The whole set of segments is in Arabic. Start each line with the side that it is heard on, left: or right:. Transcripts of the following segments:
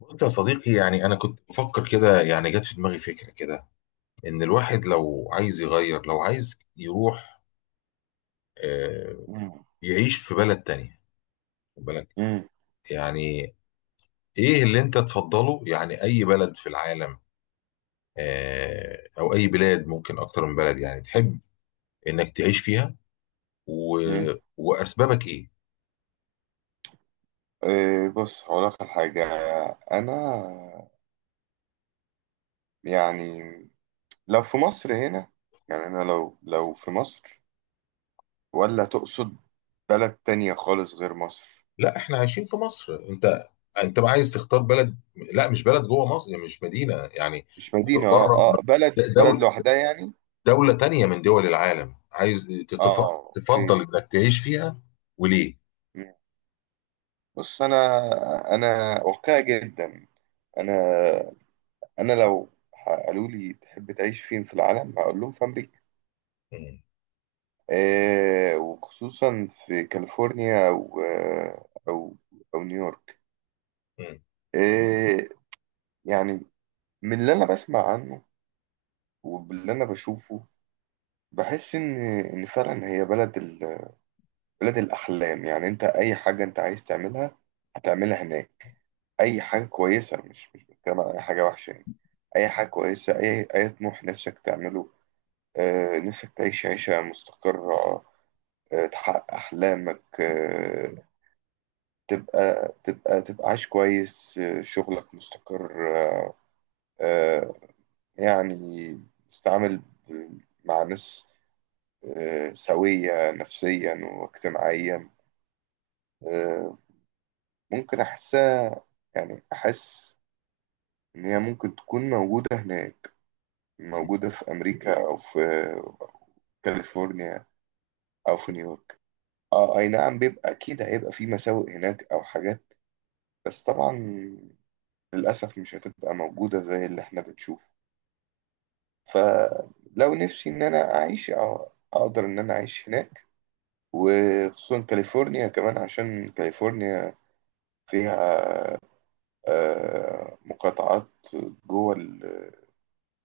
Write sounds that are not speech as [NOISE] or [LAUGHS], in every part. left: قلت يا صديقي، أنا كنت بفكر كده. جت في دماغي فكرة كده، إن الواحد لو عايز يغير، لو عايز يروح آه،
right: مم.
left: يعيش في بلد تانية. خد بالك،
right: مم.
left: يعني إيه اللي أنت تفضله؟ يعني أي بلد في العالم، أو أي بلاد، ممكن أكتر من بلد، تحب إنك تعيش فيها، و...
right: مم.
left: وأسبابك إيه؟
right: إيه، بص هقول لك على حاجة. أنا يعني لو في مصر هنا، يعني أنا لو في مصر، ولا تقصد بلد تانية خالص غير مصر؟
left: لا، إحنا عايشين في مصر. أنت بقى عايز تختار بلد، لا مش بلد جوه مصر، يعني مش مدينة يعني.
right: مش مدينة،
left: بره،
right: بلد
left: دولة،
right: بلد لوحدها يعني.
left: دولة تانية من دول العالم، عايز
right: اه،
left: تفضل
right: اوكي.
left: انك تعيش فيها. وليه؟
right: مم. بص، أنا واقعي جدا. أنا أنا لو قالوا لي تحب تعيش فين في العالم، هقول لهم في أمريكا.
left: مم.
right: وخصوصا في كاليفورنيا، أو نيويورك.
left: مم.
right: آه، يعني من اللي أنا بسمع عنه وباللي أنا بشوفه، بحس إن فعلا هي بلد الأحلام. يعني أنت أي حاجة أنت عايز تعملها هتعملها هناك. أي حاجة كويسة، مش بتكلم عن أي حاجة وحشة يعني. أي حاجة كويسة، أي طموح نفسك تعمله، نفسك تعيش عيشة مستقرة، تحقق أحلامك، تبقى عايش كويس، آه، شغلك مستقر، آه، يعني تتعامل ب- مع ناس، سوية نفسيا واجتماعيا. آه، ممكن أحسها. يعني أحس إن هي ممكن تكون موجودة هناك، موجودة في أمريكا، أو في كاليفورنيا، أو في نيويورك. اه، اي نعم، بيبقى اكيد هيبقى في مساوئ هناك او حاجات، بس طبعا للاسف مش هتبقى موجوده زي اللي احنا بنشوفه. فلو نفسي ان انا اعيش أ- اقدر ان انا اعيش هناك، وخصوصا كاليفورنيا كمان، عشان كاليفورنيا فيها مقاطعات جوه ال-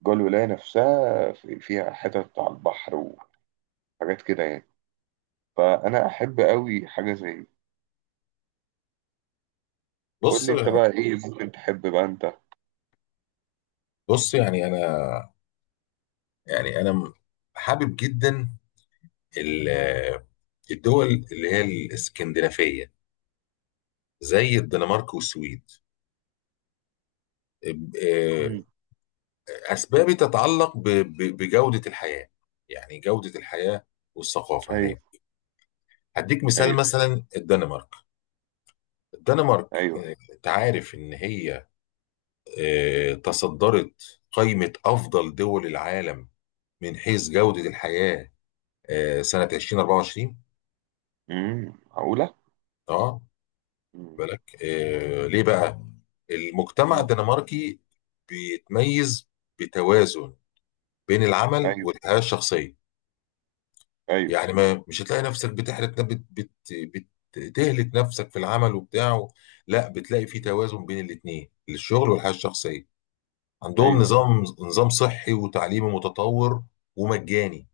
right: جوه الولاية نفسها، فيها حتت على البحر وحاجات كده يعني. فانا احب قوي حاجة زي دي. قول
left: بص.
right: لي انت بقى، ايه ممكن تحب بقى انت؟
left: بص، يعني انا م- حابب جدا ال- الدول اللي هي الاسكندنافية، زي الدنمارك والسويد. ب- آه،
right: مم.
left: اسبابي تتعلق بجودة الحياة. يعني جودة الحياة والثقافة هناك.
right: ايوه.
left: هديك مثال،
right: ايوه.
left: مثلا الدنمارك،
right: ايوه.
left: انت عارف ان هي تصدرت قائمة أفضل دول العالم من حيث جودة الحياة سنة 2024.
right: امم، معقولة.
left: اه،
right: مم.
left: بالك؟ ليه بقى؟ المجتمع
right: مم.
left: الدنماركي بيتميز بتوازن بين العمل
right: ايوه،
left: والحياة الشخصية.
right: ايوه.
left: يعني ما مش هتلاقي نفسك بتحرق، بت بت بت تهلك نفسك في العمل وبتاعه. لا، بتلاقي في
right: مم.
left: توازن بين الاتنين، الشغل والحياة الشخصية. عندهم
right: ايوه، أيوه.
left: نظام صحي وتعليمي متطور ومجاني.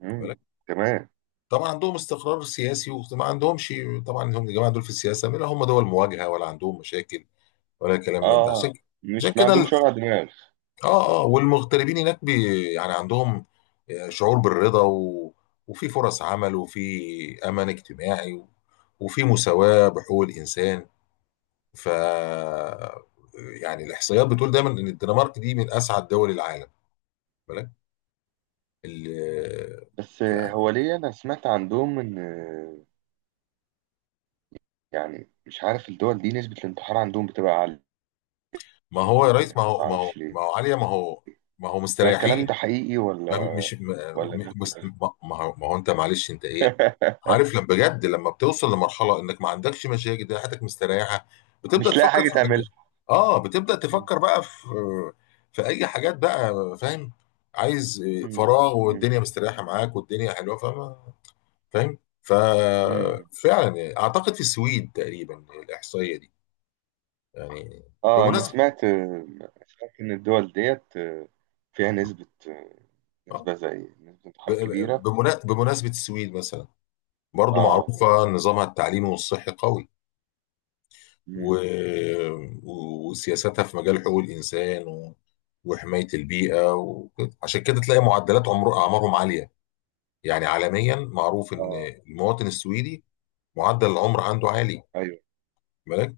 right: مم. تمام.
left: طبعا عندهم استقرار سياسي، وما عندهمش، طبعا هم الجماعه دول في السياسه لا هم دول مواجهه، ولا عندهم مشاكل، ولا كلام من ده.
right: اه،
left: عشان اه كده، عشان
right: مش ما
left: كده
right: عندهمش
left: ال-
right: وجع دماغ.
left: اه اه، والمغتربين هناك بي يعني عندهم شعور بالرضا، وفي فرص عمل، وفي امان اجتماعي، وفي مساواه بحقوق الانسان. ف الاحصائيات بتقول دايما ان الدنمارك دي من اسعد دول العالم. بالك ال...
right: بس
left: يعني.
right: هو ليه، انا سمعت عندهم ان، يعني مش عارف الدول دي نسبة الانتحار عندهم بتبقى عالية.
left: ما هو يا ريس، ما هو
right: ما
left: ما هو
right: اعرفش
left: ما
right: ليه.
left: هو عليا، ما هو، ما هو
right: ده الكلام
left: مستريحين.
right: ده حقيقي ولا
left: ما بي- مش م-
right: ولا
left: م-
right: ده
left: مس-
right: كلام؟
left: ما ما هو، ما هو انت، معلش انت، ايه
right: [LAUGHS]
left: عارف، لما بجد، لما بتوصل لمرحله انك ما عندكش مشاكل، ده حياتك مستريحه، بتبدا
right: مش لاقي
left: تفكر
right: حاجة
left: في حاجات.
right: تعملها.
left: اه، بتبدا
right: م-
left: تفكر بقى في، في اي حاجات بقى، فاهم؟ عايز
right: م-
left: فراغ،
right: م-
left: والدنيا مستريحه معاك، والدنيا حلوه، فاهم؟ فاهم؟
right: م.
left: ففعلا اعتقد في السويد تقريبا الاحصائيه دي. يعني
right: اه، انا
left: بمناسبه،
right: سمعت ان الدول ديت فيها نسبة،
left: آه،
right: نسبة زي نسبة انتحار كبيرة.
left: بمناسبه السويد مثلا، برضو
right: اه.
left: معروفه نظامها التعليمي والصحي قوي، و...
right: م.
left: وسياساتها في مجال حقوق الإنسان، وحماية البيئة وكده. عشان كده تلاقي أعمارهم عالية. يعني عالميا معروف إن
right: اه.
left: المواطن السويدي معدل العمر عنده عالي،
right: ايوه،
left: بالك؟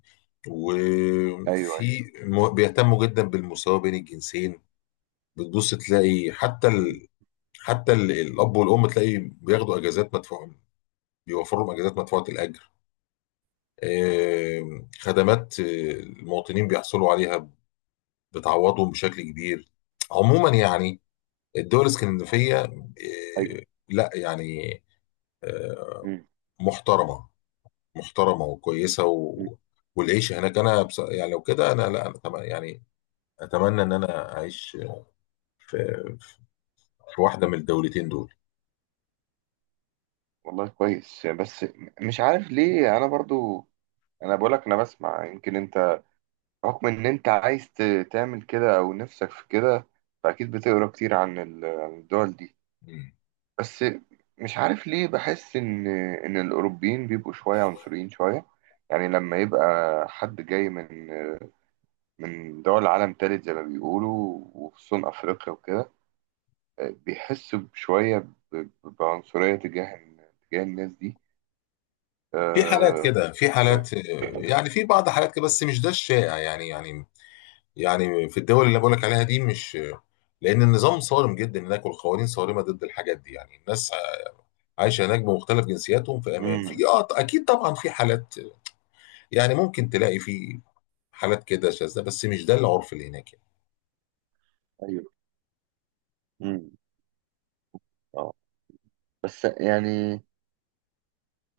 right: ايوه، ايوه.
left: بيهتموا جدا بالمساواة بين الجنسين. بتبص تلاقي
right: م.
left: الأب والأم تلاقي بياخدوا أجازات مدفوعة، بيوفروا لهم أجازات مدفوعة الأجر. خدمات المواطنين بيحصلوا عليها، بتعوضهم بشكل كبير. عموما، يعني الدول الاسكندنافية،
right: ايوه.
left: آه، لا يعني آه،
right: م.
left: محترمة، محترمة وكويسة، والعيش هناك. يعني لو كده، أنا لا أنا أتم... يعني أتمنى إن أنا أعيش في... في واحدة من الدولتين دول.
right: والله كويس، بس مش عارف ليه انا برضو. انا بقولك انا بسمع. يمكن انت رغم ان انت عايز ت- تعمل كده او نفسك في كده، فاكيد بتقرا كتير عن عن الدول دي.
left: مم.
right: بس مش عارف ليه، بحس ان الاوروبيين بيبقوا شويه عنصريين شويه. يعني لما يبقى حد جاي من دول عالم تالت زي ما بيقولوا، وخصوصا افريقيا وكده، بيحسوا بعنصريه تجاه الناس دي.
left: في حالات
right: أه.
left: كده، في حالات، في بعض حالات كده، بس مش ده الشائع، يعني في الدول اللي بقولك عليها دي، مش، لأن النظام صارم جدا هناك، والقوانين صارمة ضد الحاجات دي، يعني الناس عايش هناك بمختلف جنسياتهم في امان. في، اه اكيد طبعا في حالات، يعني ممكن تلاقي في حالات كده شاذة، بس مش ده العرف اللي هناك يعني.
right: ايوه. امم. اه. بس يعني،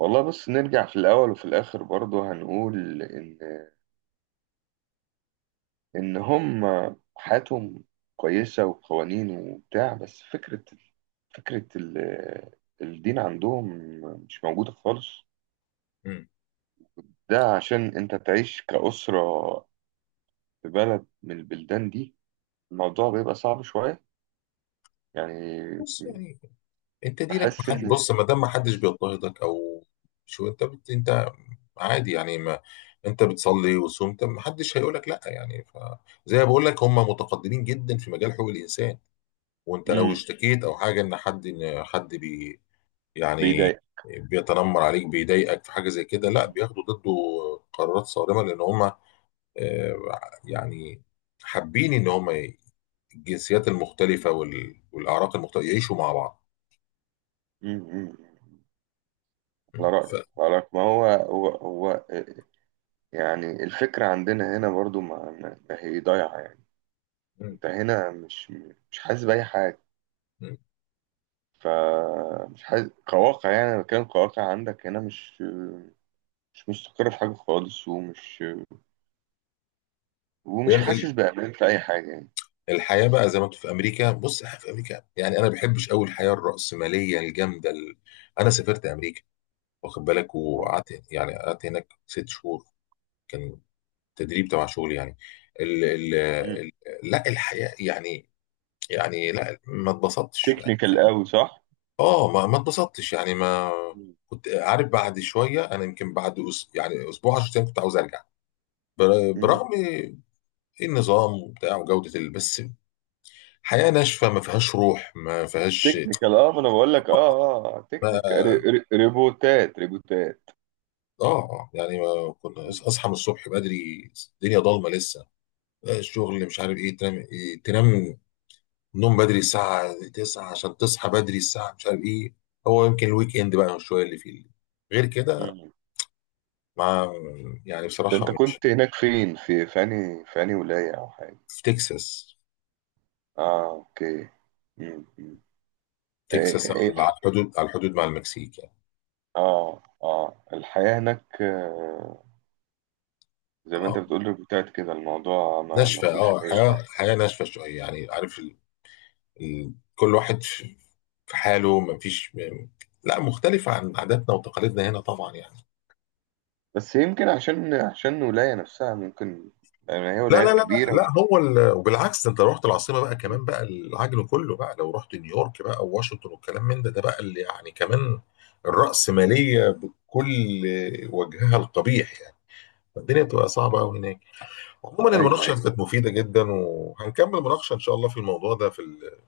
right: والله بص، نرجع في الاول وفي الاخر برضه هنقول ان هم، حياتهم كويسه وقوانين وبتاع، بس فكره، فكره ال- الدين عندهم مش موجوده خالص.
left: مم.
right: ده عشان انت تعيش كأسره في بلد من البلدان دي، الموضوع بيبقى صعب شويه يعني.
left: بص، يعني انت دينك، ما
right: بحس
left: حد،
right: ان.
left: بص ما دام ما حدش بيضطهدك، او انت عادي، يعني ما انت بتصلي وصمت، ما حدش هيقول لك لا، زي ما بقول لك هم متقدمين جدا في مجال حقوق الانسان. وانت لو
right: امم.
left: اشتكيت او حاجه، ان حد ان حد بي... يعني
right: بيضايق.
left: بيتنمر عليك، بيضايقك في حاجه زي كده، لا
right: امم.
left: بياخدوا ضده قرارات صارمه، لان هم آه، يعني حابين ان هم الجنسيات المختلفه والاعراق المختلفه يعيشوا مع بعض.
right: امم. على
left: ف...
right: رأيك، على رأيك، ما هو هو هو. يعني الفكرة عندنا هنا برضو ما هي ضايعة يعني.
left: م-
right: انت هنا مش حاسس بأي حاجة،
left: م.
right: فمش حاسس كواقع يعني. أنا بتكلم كواقع، عندك هنا مش مستقر في حاجة خالص، ومش
left: يعني
right: حاسس بأمان في أي حاجة يعني.
left: الحياه بقى زي ما انتوا في امريكا. بص، احنا في امريكا، يعني انا ما بحبش قوي الحياه الراسماليه الجامده انا سافرت امريكا، واخد بالك، وقعدت، يعني قعدت هناك ست شهور. كان تدريب تبع شغل يعني. ال... ال... ال... لا الحياه، لا، ما اتبسطتش
right: تكنيكال
left: يعني.
right: قوي، صح؟
left: اه، ما ما اتبسطتش يعني. ما كنت عارف بعد شويه، انا يمكن بعد يعني اسبوع 10 ايام كنت عاوز ارجع.
right: مم.
left: برغم إيه، النظام وبتاع وجوده بس حياه ناشفه، ما فيهاش روح، ما فيهاش
right: تكنيكال، ما انا بقول لك، اه
left: ما...
right: تكنيكال. ريبوتات، ريبوتات.
left: اه، يعني ما كنا، اصحى من الصبح بدري، الدنيا ضلمه لسه، الشغل، مش عارف ايه، تنام، إيه تنام، نوم بدري الساعه 9 عشان تصحى بدري الساعه مش عارف ايه. هو يمكن الويك اند بقى شويه اللي فيه غير كده.
right: مم.
left: مع، يعني
right: ده
left: بصراحة
right: انت
left: مش،
right: كنت هناك فين، في انهي ولاية او حاجة؟
left: في تكساس.
right: اه، اوكي. مم، مم. ايه
left: تكساس
right: ايه
left: على
right: الح...
left: الحدود، على الحدود مع المكسيك يعني.
right: اه اه الحياة هناك، زي ما انت
left: اه
right: بتقول ريبوتات كده، الموضوع ما
left: ناشفة،
right: فيهوش
left: اه،
right: اي
left: حياة،
right: حاجة.
left: حياة ناشفة شوية يعني. عارف كل واحد في في حاله، لا مختلف عن عاداتنا وتقاليدنا هنا طبعا يعني.
right: بس يمكن عشان الولاية نفسها ممكن، لان هي
left: لا لا لا
right: ولايات
left: لا
right: كبيرة.
left: لا، وبالعكس، ده انت لو رحت العاصمة بقى، كمان بقى العجل كله، بقى لو رحت نيويورك بقى وواشنطن والكلام من ده، ده بقى اللي يعني كمان الرأسمالية بكل وجهها القبيح يعني. الدنيا بتبقى صعبة قوي هناك. عموما،
right: ايوه،
left: المناقشة
right: ايوه.
left: كانت مفيدة جدا، وهنكمل مناقشة إن شاء الله في الموضوع ده، في ال-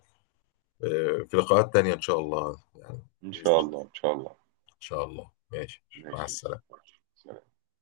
left: آه، في لقاءات تانية إن شاء الله يعني.
right: ان شاء
left: بإذن الله.
right: الله، ان شاء الله.
left: إن شاء الله. ماشي، مع
right: ماشي.
left: السلامة.
right: سلام.